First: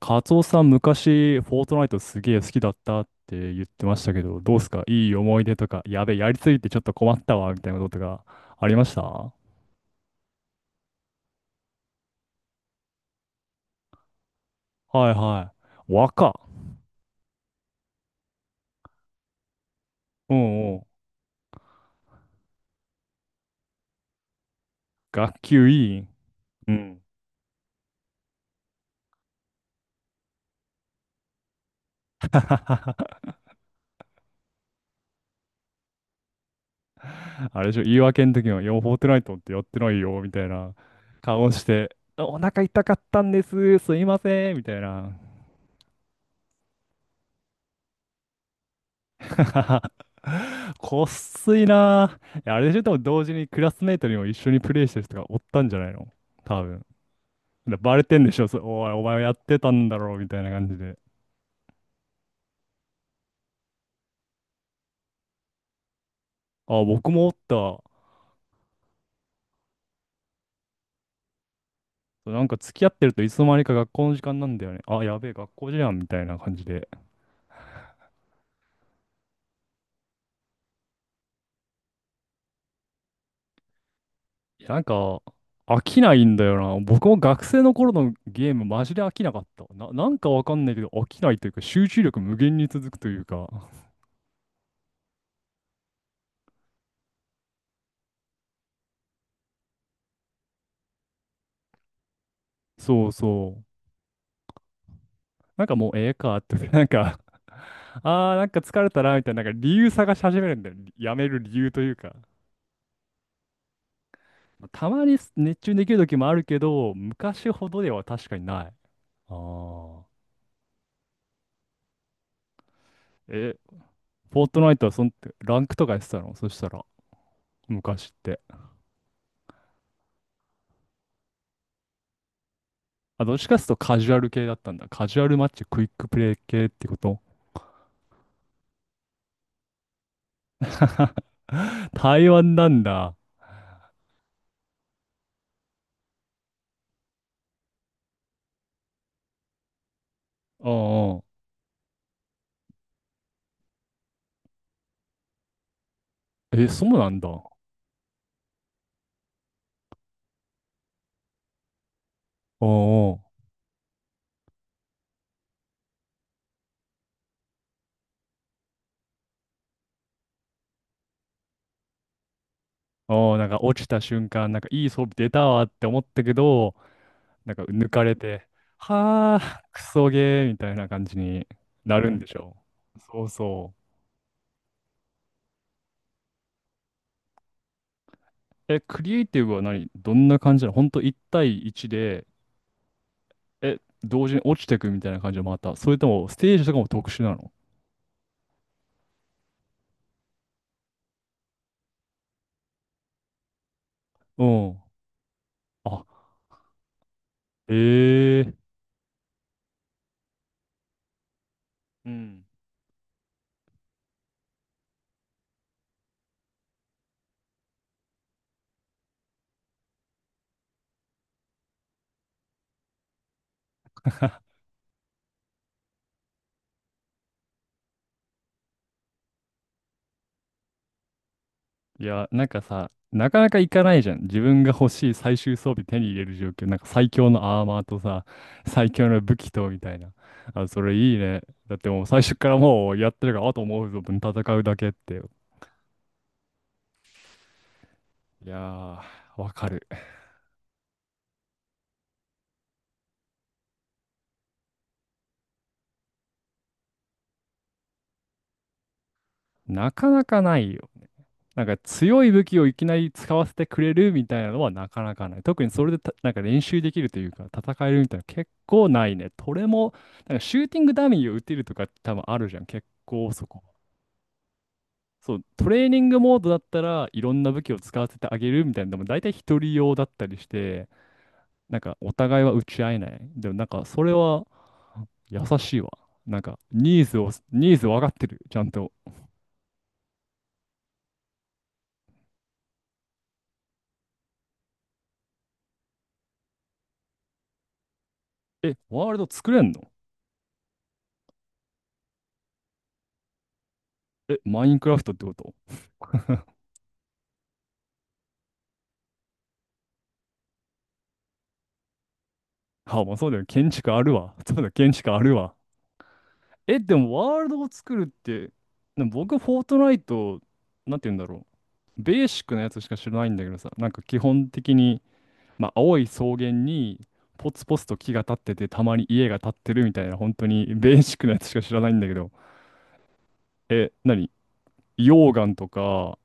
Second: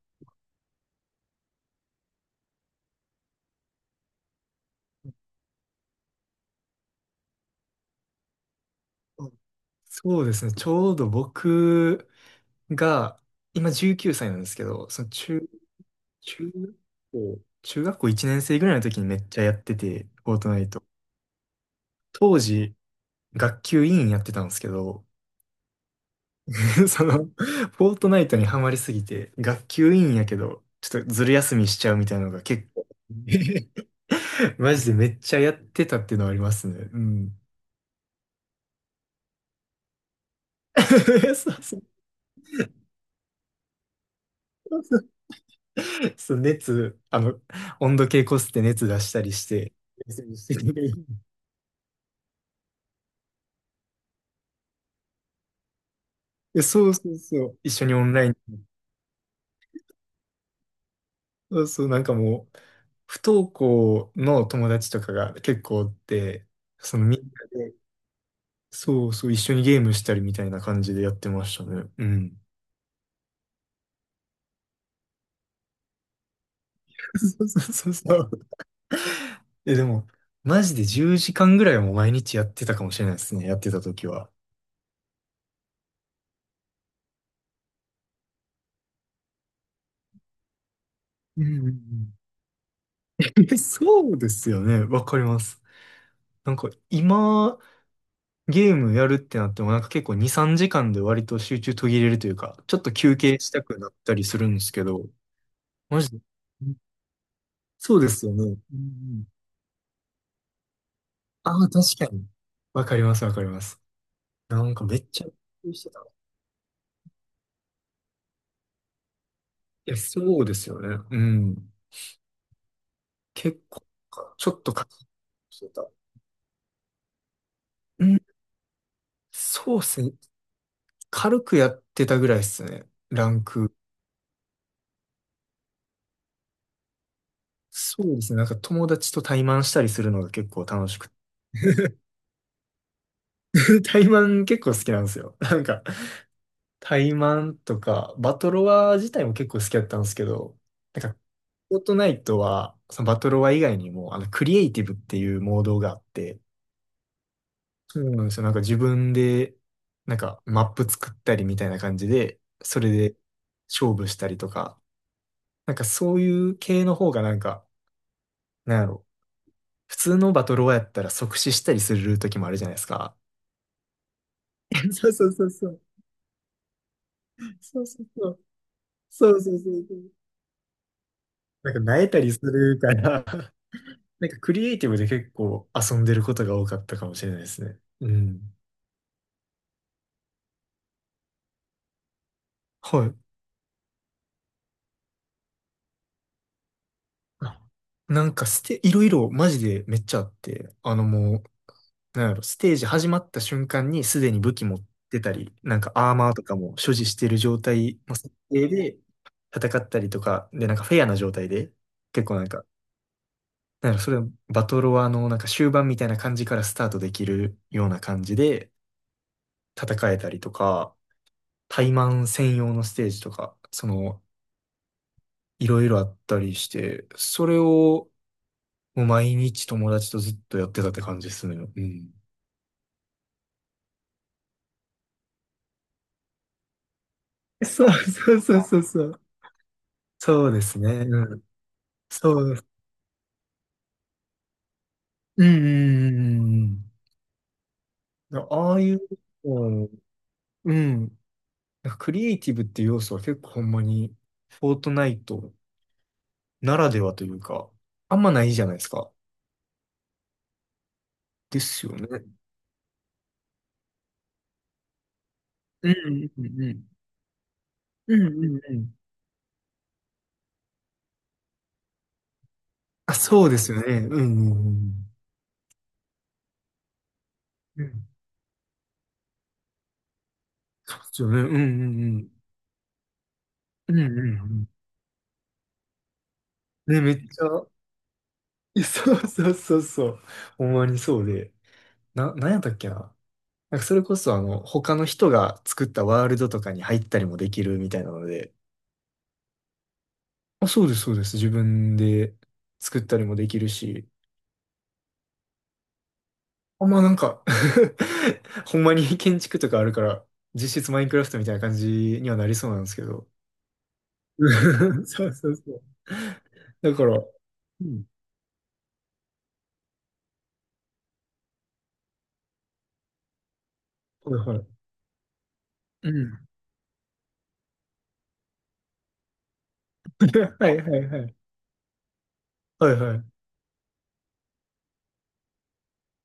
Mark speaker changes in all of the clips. Speaker 1: カツオさん、昔、フォートナイトすげえ好きだったって言ってましたけど、どうすか？いい思い出とか、やべえ、やりすぎてちょっと困ったわ、みたいなことがありましたは？
Speaker 2: そうですね。ちょうど僕が、今19歳なんですけど、
Speaker 1: いはい。若。
Speaker 2: 中学中学校1年生ぐらいの時にめっちゃやってて、フ
Speaker 1: う
Speaker 2: ォートナイ
Speaker 1: んう
Speaker 2: ト。
Speaker 1: ん。
Speaker 2: 当時、学級委員やってたんですけど、
Speaker 1: 学級委員。う ん。
Speaker 2: その、フォートナイトにハマりすぎて、学級委員やけど、ちょっとずる休みしちゃうみたいなのが結構、マジでめっちゃやってたっていうのはありますね。うん。
Speaker 1: あれでしょ、言い訳の時は、いや、フォートナイトってやってないよ、みたいな 顔
Speaker 2: そう
Speaker 1: し
Speaker 2: そう
Speaker 1: て、お腹痛かったんです、すいません、みたいな。
Speaker 2: そう熱、温度計こすって熱出したりして。
Speaker 1: こっ すいなぁ。いやあれでしょ、でも同時にクラスメイトにも一緒にプレイしてる人がおったんじゃないの？多分。
Speaker 2: そうそうそう。一
Speaker 1: で
Speaker 2: 緒に
Speaker 1: バ
Speaker 2: オ
Speaker 1: レ
Speaker 2: ン
Speaker 1: てん
Speaker 2: ライ
Speaker 1: で
Speaker 2: ン。
Speaker 1: しょ、そおい、お前はやってたんだろうみたいな感じで。
Speaker 2: そうそう、なんかもう、不登校の友達とかが結構おって、
Speaker 1: あ、
Speaker 2: その
Speaker 1: 僕
Speaker 2: みん
Speaker 1: も
Speaker 2: な
Speaker 1: おっ
Speaker 2: で、
Speaker 1: た。
Speaker 2: そうそう、一緒にゲームしたりみたいな感じでやってましたね。う
Speaker 1: な
Speaker 2: ん。
Speaker 1: んか付き合ってるといつの間にか学校の時間なんだよね。あ、やべえ、学校じゃんみたいな感じで。
Speaker 2: そうそうそうそう。え、でも、マジで10時間ぐらいはもう毎日やってたかもしれないですね。やってた時は。
Speaker 1: いや、飽きないんだよな。僕も学生の頃のゲームマジで飽きなかった。なんかわかんないけど飽きない
Speaker 2: うん
Speaker 1: というか
Speaker 2: うんう
Speaker 1: 集中
Speaker 2: ん。
Speaker 1: 力無限に続くというか。
Speaker 2: そうですよね。わかります。なんか今、ゲームやるってなってもなんか結構2、3時間で割と集中途切れるというか、ちょっと
Speaker 1: そう
Speaker 2: 休憩し
Speaker 1: そ
Speaker 2: た
Speaker 1: う。
Speaker 2: くなったりするんですけど、
Speaker 1: なんかもう
Speaker 2: マ
Speaker 1: え
Speaker 2: ジ
Speaker 1: え
Speaker 2: で。
Speaker 1: かって、なんか
Speaker 2: そうです
Speaker 1: あ
Speaker 2: よ
Speaker 1: ー、
Speaker 2: ね。
Speaker 1: な
Speaker 2: う
Speaker 1: んか
Speaker 2: んう
Speaker 1: 疲れたな、み
Speaker 2: ん、
Speaker 1: たいな、なんか理由探し始めるんだよ。やめる
Speaker 2: あ
Speaker 1: 理
Speaker 2: あ、
Speaker 1: 由という
Speaker 2: 確
Speaker 1: か。
Speaker 2: かに。わかります、わかります。な
Speaker 1: まあ
Speaker 2: んか
Speaker 1: た
Speaker 2: め
Speaker 1: ま
Speaker 2: っ
Speaker 1: に
Speaker 2: ちゃ、
Speaker 1: 熱中
Speaker 2: し
Speaker 1: で
Speaker 2: て
Speaker 1: きる
Speaker 2: た。い
Speaker 1: 時もあるけど、昔ほどでは確かにない。あ
Speaker 2: や、
Speaker 1: あ。
Speaker 2: そうですよね。うん。
Speaker 1: え、
Speaker 2: 結構か、
Speaker 1: フォー
Speaker 2: ちょ
Speaker 1: ト
Speaker 2: っ
Speaker 1: ナ
Speaker 2: と
Speaker 1: イト
Speaker 2: か、
Speaker 1: はそん、ラ
Speaker 2: し
Speaker 1: ン
Speaker 2: て
Speaker 1: クと
Speaker 2: た。
Speaker 1: かやってたのそしたら、
Speaker 2: う
Speaker 1: 昔っ
Speaker 2: ん。
Speaker 1: て？
Speaker 2: そうですね。軽くやってたぐらいですね。
Speaker 1: あ、
Speaker 2: ラ
Speaker 1: どっ
Speaker 2: ン
Speaker 1: ちかっていう
Speaker 2: ク。
Speaker 1: とカジュアル系だったんだ。カジュアルマッチ、クイックプレイ系ってこと？
Speaker 2: そうですね。なんか友達と対マンしたりするのが結構楽しく て。
Speaker 1: 台湾なんだ。
Speaker 2: 対マン結構好きなんですよ。なんか、タイマンとか、バトロワ自体も結構好きだったんですけど、
Speaker 1: う
Speaker 2: な
Speaker 1: ん
Speaker 2: ん
Speaker 1: う
Speaker 2: か、
Speaker 1: ん。
Speaker 2: フォートナイトは、そのバトロワ以外にも、クリエイティブっていうモードがあって、
Speaker 1: え、そうなんだ。う
Speaker 2: そうなんですよ。なんか自分で、なんかマップ作ったりみたいな感じで、それ
Speaker 1: んう
Speaker 2: で
Speaker 1: ん。
Speaker 2: 勝負したりとか、なんかそういう系の方がなんか、なんやろ、普通のバトロワやったら即死したりする時もあるじゃないですか。
Speaker 1: うんなんか落ちた瞬間、なんかいい 装備
Speaker 2: そうそ
Speaker 1: 出
Speaker 2: うそ
Speaker 1: た
Speaker 2: う
Speaker 1: わっ
Speaker 2: そう。
Speaker 1: て思ったけど、なんか
Speaker 2: そう
Speaker 1: 抜
Speaker 2: そ
Speaker 1: か
Speaker 2: う
Speaker 1: れ
Speaker 2: そう。
Speaker 1: て、
Speaker 2: そ
Speaker 1: は
Speaker 2: うそう
Speaker 1: あ、
Speaker 2: そ
Speaker 1: ク
Speaker 2: うそ
Speaker 1: ソ
Speaker 2: う。
Speaker 1: ゲーみたいな感じに
Speaker 2: なんか、萎
Speaker 1: な
Speaker 2: え
Speaker 1: るん
Speaker 2: た
Speaker 1: で
Speaker 2: り
Speaker 1: し
Speaker 2: す
Speaker 1: ょ
Speaker 2: るか
Speaker 1: う。そ
Speaker 2: ら
Speaker 1: う そ
Speaker 2: なんかクリエイティブで結構遊んでることが多かったかもしれないですね。うん。
Speaker 1: う。え、クリエイティブは何どんな感じなの？本当1対1で、
Speaker 2: はい。
Speaker 1: え、同時に落ちてくみたいな感じで回った？それともステージとかも特殊なの？
Speaker 2: あなんかいろいろマジでめっちゃあって、もう、なんやろ、ステージ始まった瞬間にすでに
Speaker 1: う
Speaker 2: 武器持
Speaker 1: ん。
Speaker 2: ってたり、なんかアー
Speaker 1: あ、
Speaker 2: マーとかも所持してる状態の設
Speaker 1: ええ
Speaker 2: 定で戦ったりとか、で、なんかフェアな状態で、
Speaker 1: う
Speaker 2: 結構な
Speaker 1: ん。
Speaker 2: んか、なんやろ、それはバトロワのなんか終盤みたいな感じからスタートできるような感じで戦えたりとか、タイマン専用のステージとか、いろいろあったりして、それをもう毎日友達とずっとやってたって感じですね。う
Speaker 1: い
Speaker 2: ん。
Speaker 1: や、なんかさ、なかなかいかないじゃん。自分が欲しい最終装備手に入れる状況。なんか最強のアーマー
Speaker 2: そう
Speaker 1: とさ、
Speaker 2: そうそうそう
Speaker 1: 最
Speaker 2: そ
Speaker 1: 強の
Speaker 2: う。
Speaker 1: 武器とみたいな。
Speaker 2: そうで
Speaker 1: あ、
Speaker 2: す
Speaker 1: そ
Speaker 2: ね。
Speaker 1: れいい
Speaker 2: う
Speaker 1: ね。
Speaker 2: ん。
Speaker 1: だってもう最
Speaker 2: そ
Speaker 1: 初か
Speaker 2: うで
Speaker 1: ら
Speaker 2: す。
Speaker 1: もうやってるから、あともう存分戦うだけって。
Speaker 2: うんうんうんうんうん。
Speaker 1: いやー、
Speaker 2: ああいう、こ
Speaker 1: わか
Speaker 2: う
Speaker 1: る。
Speaker 2: ん。うん。なんかクリエイティブっていう要素は結構ほんまに、フォートナイトならではというか、あんまないじゃないですか。
Speaker 1: なかなかないよ。
Speaker 2: で
Speaker 1: なんか
Speaker 2: すよね。
Speaker 1: 強い武器をいきなり使わせてくれるみたいなのはなかなかない。特にそ
Speaker 2: う
Speaker 1: れでたな
Speaker 2: ん
Speaker 1: んか
Speaker 2: う
Speaker 1: 練
Speaker 2: んう
Speaker 1: 習
Speaker 2: ん。
Speaker 1: できるというか、戦えるみた
Speaker 2: う
Speaker 1: い
Speaker 2: ん
Speaker 1: な
Speaker 2: う
Speaker 1: 結
Speaker 2: んう
Speaker 1: 構
Speaker 2: ん。
Speaker 1: ないね。これも、なんかシューティングダミーを打てるとか多分あるじゃん。結
Speaker 2: あ、
Speaker 1: 構
Speaker 2: そ
Speaker 1: そ
Speaker 2: うで
Speaker 1: こ。
Speaker 2: すよね。うんうんうん。
Speaker 1: そう、トレーニングモードだったらいろんな武器を
Speaker 2: う
Speaker 1: 使わ
Speaker 2: ん。
Speaker 1: せてあげるみたいなでも大体一人用だったりして、
Speaker 2: そうですよね。うんう
Speaker 1: なんか
Speaker 2: ん
Speaker 1: お
Speaker 2: うん。
Speaker 1: 互いは打ち合えない。でもなんか
Speaker 2: うん
Speaker 1: そ
Speaker 2: う
Speaker 1: れ
Speaker 2: んう
Speaker 1: は
Speaker 2: ん。
Speaker 1: 優しいわ。
Speaker 2: ね、めっちゃ、
Speaker 1: ニーズ分かってる。ちゃん
Speaker 2: え、
Speaker 1: と。
Speaker 2: そうそうそうそう。ほんまにそうで。なんやったっけな。なんかそれこそ他の人が作ったワールドとかに入ったりもできるみたいなので。
Speaker 1: え、ワールド作れんの？
Speaker 2: あ、そうです、そうです。自分で作ったりもできるし。
Speaker 1: え、マインクラフトってこと？
Speaker 2: あ、まあなんか ほんまに建築とかあるから、実質マインクラフトみたいな感じにはなりそうなんですけ
Speaker 1: あ、まあそ
Speaker 2: ど。
Speaker 1: うだよ。建築あるわ。そうだ、建 築あ
Speaker 2: そう
Speaker 1: る
Speaker 2: そ
Speaker 1: わ。
Speaker 2: うそう。
Speaker 1: え、
Speaker 2: だ
Speaker 1: で
Speaker 2: か
Speaker 1: も
Speaker 2: ら、
Speaker 1: ワールドを
Speaker 2: う
Speaker 1: 作る
Speaker 2: ん。
Speaker 1: って、でも僕、フォートナイト、なんて言うんだろう。ベーシックなやつしか知らないんだけどさ、なんか基
Speaker 2: はい
Speaker 1: 本
Speaker 2: はい。
Speaker 1: 的に、まあ、青い
Speaker 2: う
Speaker 1: 草
Speaker 2: ん。
Speaker 1: 原にポツポツと木が立っててたまに家が建ってるみたいな本当
Speaker 2: は
Speaker 1: に
Speaker 2: い
Speaker 1: ベ
Speaker 2: は
Speaker 1: ー
Speaker 2: い
Speaker 1: シッ
Speaker 2: は
Speaker 1: クな
Speaker 2: い。
Speaker 1: やつしか知らないんだけど、
Speaker 2: はいはい。
Speaker 1: え何？溶岩とか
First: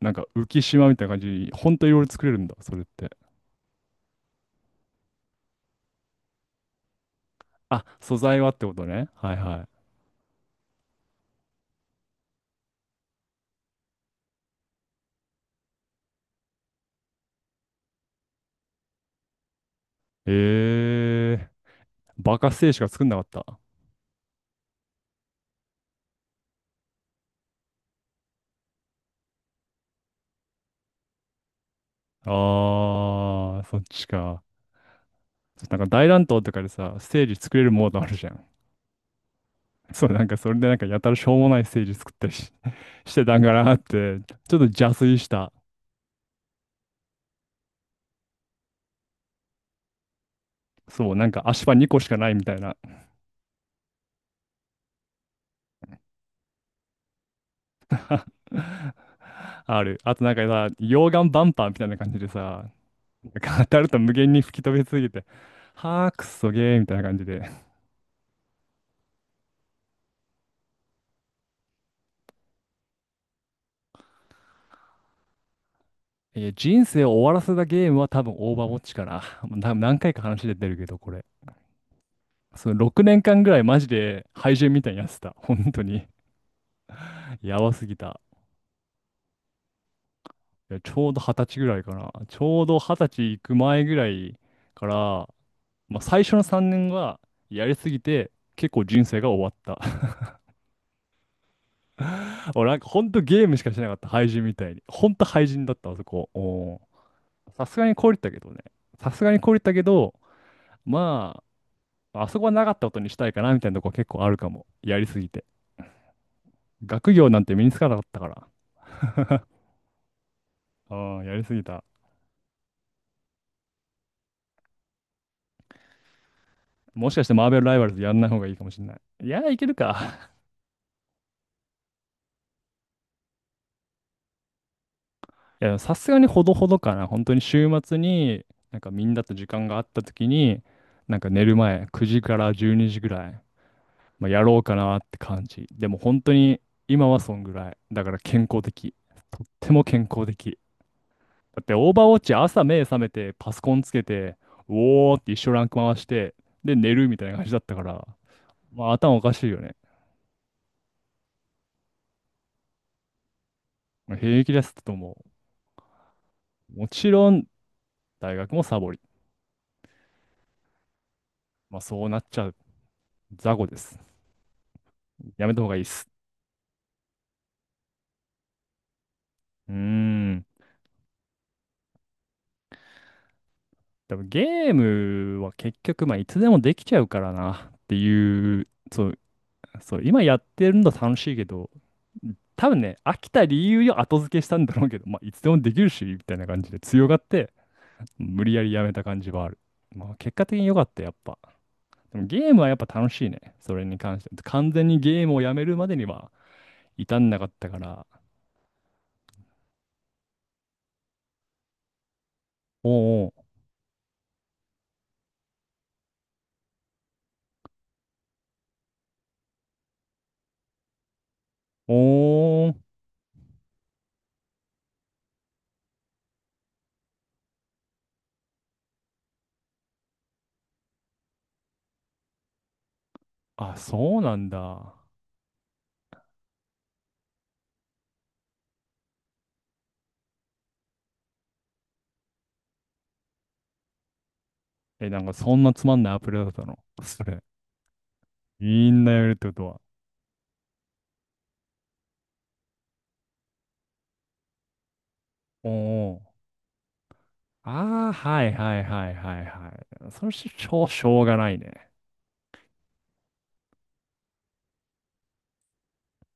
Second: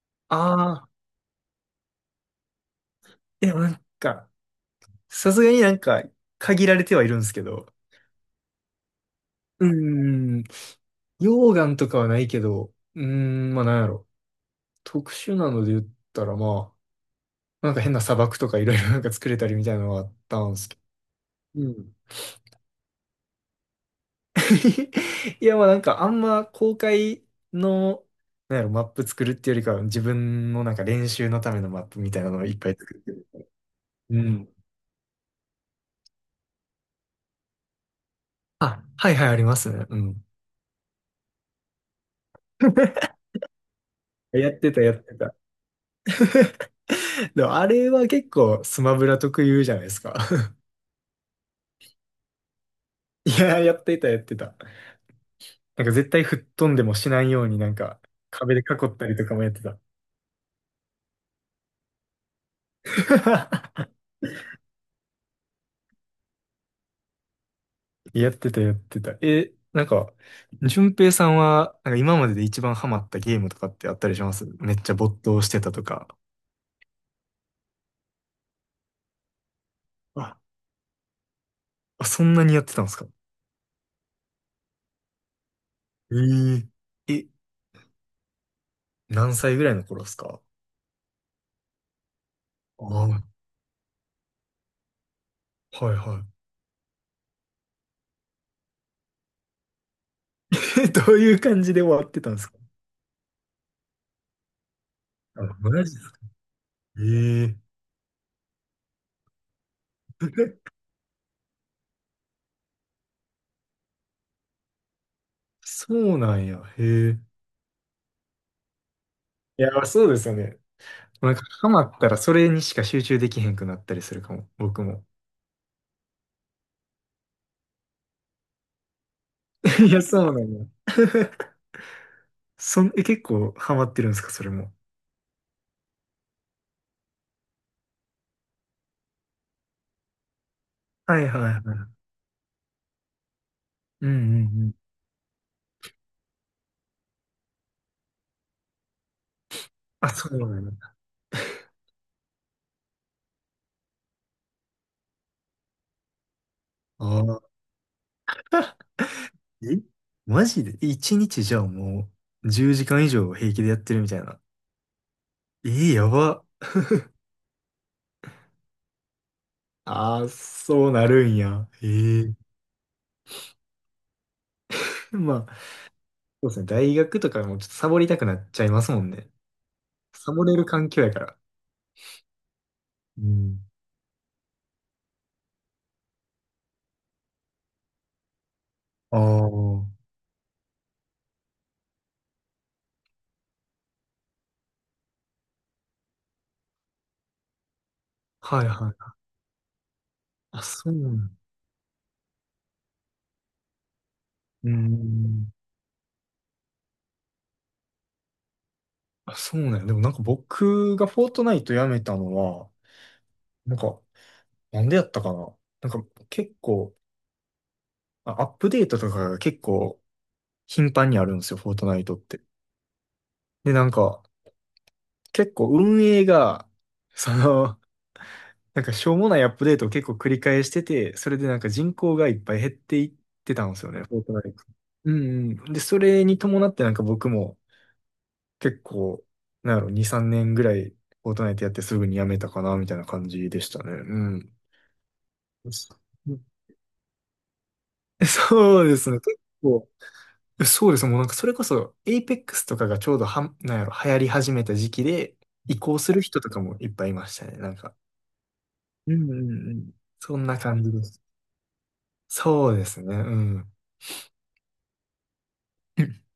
Speaker 1: なんか浮
Speaker 2: あ
Speaker 1: 島
Speaker 2: あ。
Speaker 1: みたいな感じに本当いろいろ作れるんだ、それって？
Speaker 2: でもなんか、さすがになんか、限られてはいるんですけど、
Speaker 1: あ、素材はってことね。はいは
Speaker 2: うー
Speaker 1: い。
Speaker 2: ん、溶岩とかはないけど、うーん、まあなんやろ。特殊なので言ったらまあ、なんか変な砂漠とかいろいろなんか作れたりみたいなのはあったんですけど。
Speaker 1: えー、
Speaker 2: うん。
Speaker 1: バカステージしか作んなかった？
Speaker 2: いやまあなんかあんま公開の、なんやろ、マップ作るっていうよりかは自分のなんか練習のためのマップみたいなのをいっぱい
Speaker 1: あ
Speaker 2: 作ってる。
Speaker 1: ー、そっち
Speaker 2: う
Speaker 1: か。
Speaker 2: ん。
Speaker 1: なんか大乱闘とかでさステージ作れるモードあるじゃん。
Speaker 2: あ、はいはいありますね。う
Speaker 1: そうな
Speaker 2: ん。
Speaker 1: んかそれでなんかやたらしょうもないステージ作ったりし、し てたんかなってち
Speaker 2: やっ
Speaker 1: ょっと
Speaker 2: てた
Speaker 1: 邪
Speaker 2: やって
Speaker 1: 推し
Speaker 2: た。
Speaker 1: た。
Speaker 2: でもあれは結構スマブラ特有じゃないですか。
Speaker 1: そう、なんか足場2個しかないみたいな。
Speaker 2: いやー、やってた、やってた。なんか絶対吹っ飛んでもしないようになんか 壁で囲ったりとかもやってた。
Speaker 1: ある。あとなんかさ、溶岩バンパーみたいな感じでさ、なんか当た ると無限に吹き飛びすぎて、はあ、くっそゲーみたいな感じで。
Speaker 2: やってた、やってた。え、なんか、淳平さんは、なんか今までで一番ハマったゲームとかってあったりします？めっちゃ没頭してたとか。
Speaker 1: えー人生を終わらせたゲームは多分オーバーウォッチかな。もう多分何回か
Speaker 2: あ、
Speaker 1: 話出てるけど、これ。
Speaker 2: あ、そんなにやっ
Speaker 1: その
Speaker 2: てたんです
Speaker 1: 6
Speaker 2: か？
Speaker 1: 年間ぐらいマジで廃人みたいにやってた。本当に。
Speaker 2: えええ、
Speaker 1: やばすぎた。
Speaker 2: 何歳ぐらいの頃ですか？
Speaker 1: いや、ちょうど二十歳ぐらいかな。ちょうど
Speaker 2: あ
Speaker 1: 二十
Speaker 2: あ、は
Speaker 1: 歳行く前ぐらいから、
Speaker 2: い
Speaker 1: まあ、最
Speaker 2: は
Speaker 1: 初の3年はやりすぎて、結構人生が終わった。
Speaker 2: い。え、どういう感じで終わってたんです か？
Speaker 1: 俺なんかほんとゲームしかしなかった、廃人みたいに。ほんと
Speaker 2: あ、
Speaker 1: 廃人だっ
Speaker 2: マ
Speaker 1: た、
Speaker 2: ジ
Speaker 1: あ
Speaker 2: で
Speaker 1: そ
Speaker 2: すか？
Speaker 1: こ。おー、
Speaker 2: え
Speaker 1: さす
Speaker 2: え、
Speaker 1: がに凍りったけどね。さすがに凍りったけど、まあ、あそこはなかったことにしたいかなみたいなとこ結構あるかも。やりすぎて。
Speaker 2: そうなんや。へ
Speaker 1: 学
Speaker 2: え。
Speaker 1: 業なんて身につかなかったから。
Speaker 2: いや、そうですよね。
Speaker 1: うん、
Speaker 2: な
Speaker 1: や
Speaker 2: んか、
Speaker 1: りすぎ
Speaker 2: ハマ
Speaker 1: た。
Speaker 2: ったらそれにしか集中できへんくなったりするかも。僕も。
Speaker 1: もしかしてマーベルライバルズやんない方がいいかもしれない。いや、いける
Speaker 2: いや、
Speaker 1: か。
Speaker 2: そうなんや。そん、え、結構ハマってるんですか、それも？
Speaker 1: いや、さすがにほどほどかな。本当に週末に、なんかみんなと時間があった時に、なん
Speaker 2: はい
Speaker 1: か
Speaker 2: は
Speaker 1: 寝る
Speaker 2: いは
Speaker 1: 前、
Speaker 2: い。
Speaker 1: 9時から12時ぐらい、
Speaker 2: うん
Speaker 1: まあ、
Speaker 2: うん
Speaker 1: やろう
Speaker 2: うん。
Speaker 1: かなって感じ。でも本当に今はそんぐらい。だから健康的。とっても健
Speaker 2: あ、
Speaker 1: 康
Speaker 2: そう
Speaker 1: 的。
Speaker 2: なんや。
Speaker 1: だってオーバーウォッチ朝目覚めてパソコンつけて、うおーって一生ランク回して、で寝るみ
Speaker 2: あ
Speaker 1: たいな
Speaker 2: あ、
Speaker 1: 感じだったから、まあ頭おかしいよね。
Speaker 2: えマジで一日じゃあもう10時間以上平気でやってるみ
Speaker 1: まあ
Speaker 2: たいな。
Speaker 1: 平気ですってとも
Speaker 2: えー、やば。
Speaker 1: う。もちろん大学もサボり。
Speaker 2: ああ、そうなるんや。
Speaker 1: まあそうな
Speaker 2: え
Speaker 1: っ
Speaker 2: え。
Speaker 1: ちゃう。雑魚です。
Speaker 2: ま
Speaker 1: や
Speaker 2: あ、
Speaker 1: めた方がいいっす。
Speaker 2: そうですね。大学とかもちょっとサボりたくなっちゃいますもんね。
Speaker 1: うー
Speaker 2: サボ
Speaker 1: ん。
Speaker 2: れる環境やから。うん。
Speaker 1: でもゲームは結局まあいつでもできちゃうからなっていう、そ
Speaker 2: あ
Speaker 1: う、
Speaker 2: あ、
Speaker 1: そう、
Speaker 2: は
Speaker 1: 今やってるの楽しいけど、多分ね、飽きた理由を後付けしたんだろうけど、まあ、いつでもできるし、みたいな感じで強がって、無理や
Speaker 2: い
Speaker 1: りや
Speaker 2: は
Speaker 1: めた
Speaker 2: い。
Speaker 1: 感じはある。まあ、結果的
Speaker 2: あ、
Speaker 1: に良かっ
Speaker 2: そう
Speaker 1: た、や
Speaker 2: な
Speaker 1: っぱ。
Speaker 2: ん。
Speaker 1: でもゲームはやっぱ楽しいね。それに関して。
Speaker 2: う
Speaker 1: 完
Speaker 2: ー
Speaker 1: 全にゲームをや
Speaker 2: ん。
Speaker 1: めるまでには至んなかったから。
Speaker 2: あ、そうなんや。でもなんか僕がフォートナイトやめたのは、
Speaker 1: おー
Speaker 2: なんか、なんでやったかな。なんか結構、アップデートとかが結構頻繁にあるんですよ、フォートナイトって。
Speaker 1: おー、おー、
Speaker 2: で、なんか、結構運営が、その、なんかしょうもないアップデートを結構繰り返してて、それでなんか人口がいっぱい減っていっ
Speaker 1: あ、
Speaker 2: た、フォ
Speaker 1: そう
Speaker 2: ート
Speaker 1: な
Speaker 2: ナ
Speaker 1: ん
Speaker 2: イト。
Speaker 1: だ。
Speaker 2: うんうん。で、それに伴ってなんか僕も、結構、なんやろ、2、3年ぐらい、フォートナイトやってすぐにやめたかな、みたいな感じでしたね。うん。
Speaker 1: え、なんかそんなつま
Speaker 2: そ
Speaker 1: んないアプリだったの。それ。
Speaker 2: そう
Speaker 1: み
Speaker 2: で
Speaker 1: んな
Speaker 2: すね。
Speaker 1: やめるっ
Speaker 2: 結
Speaker 1: てことは。
Speaker 2: 構、そうですね。もうなんかそれこそ、エイペックスとかがちょうどなんやろ、流行り始めた時期で、
Speaker 1: おー
Speaker 2: 移行す
Speaker 1: お
Speaker 2: る人
Speaker 1: ー
Speaker 2: とかもいっぱいいましたね。なんか。
Speaker 1: ああ、はいはいは
Speaker 2: う
Speaker 1: い
Speaker 2: んう
Speaker 1: はい
Speaker 2: ん
Speaker 1: は
Speaker 2: うん。
Speaker 1: い。それ
Speaker 2: そん
Speaker 1: し
Speaker 2: な感
Speaker 1: ょ、
Speaker 2: じで
Speaker 1: し
Speaker 2: す。
Speaker 1: ょうがないね。
Speaker 2: そうですね。うん。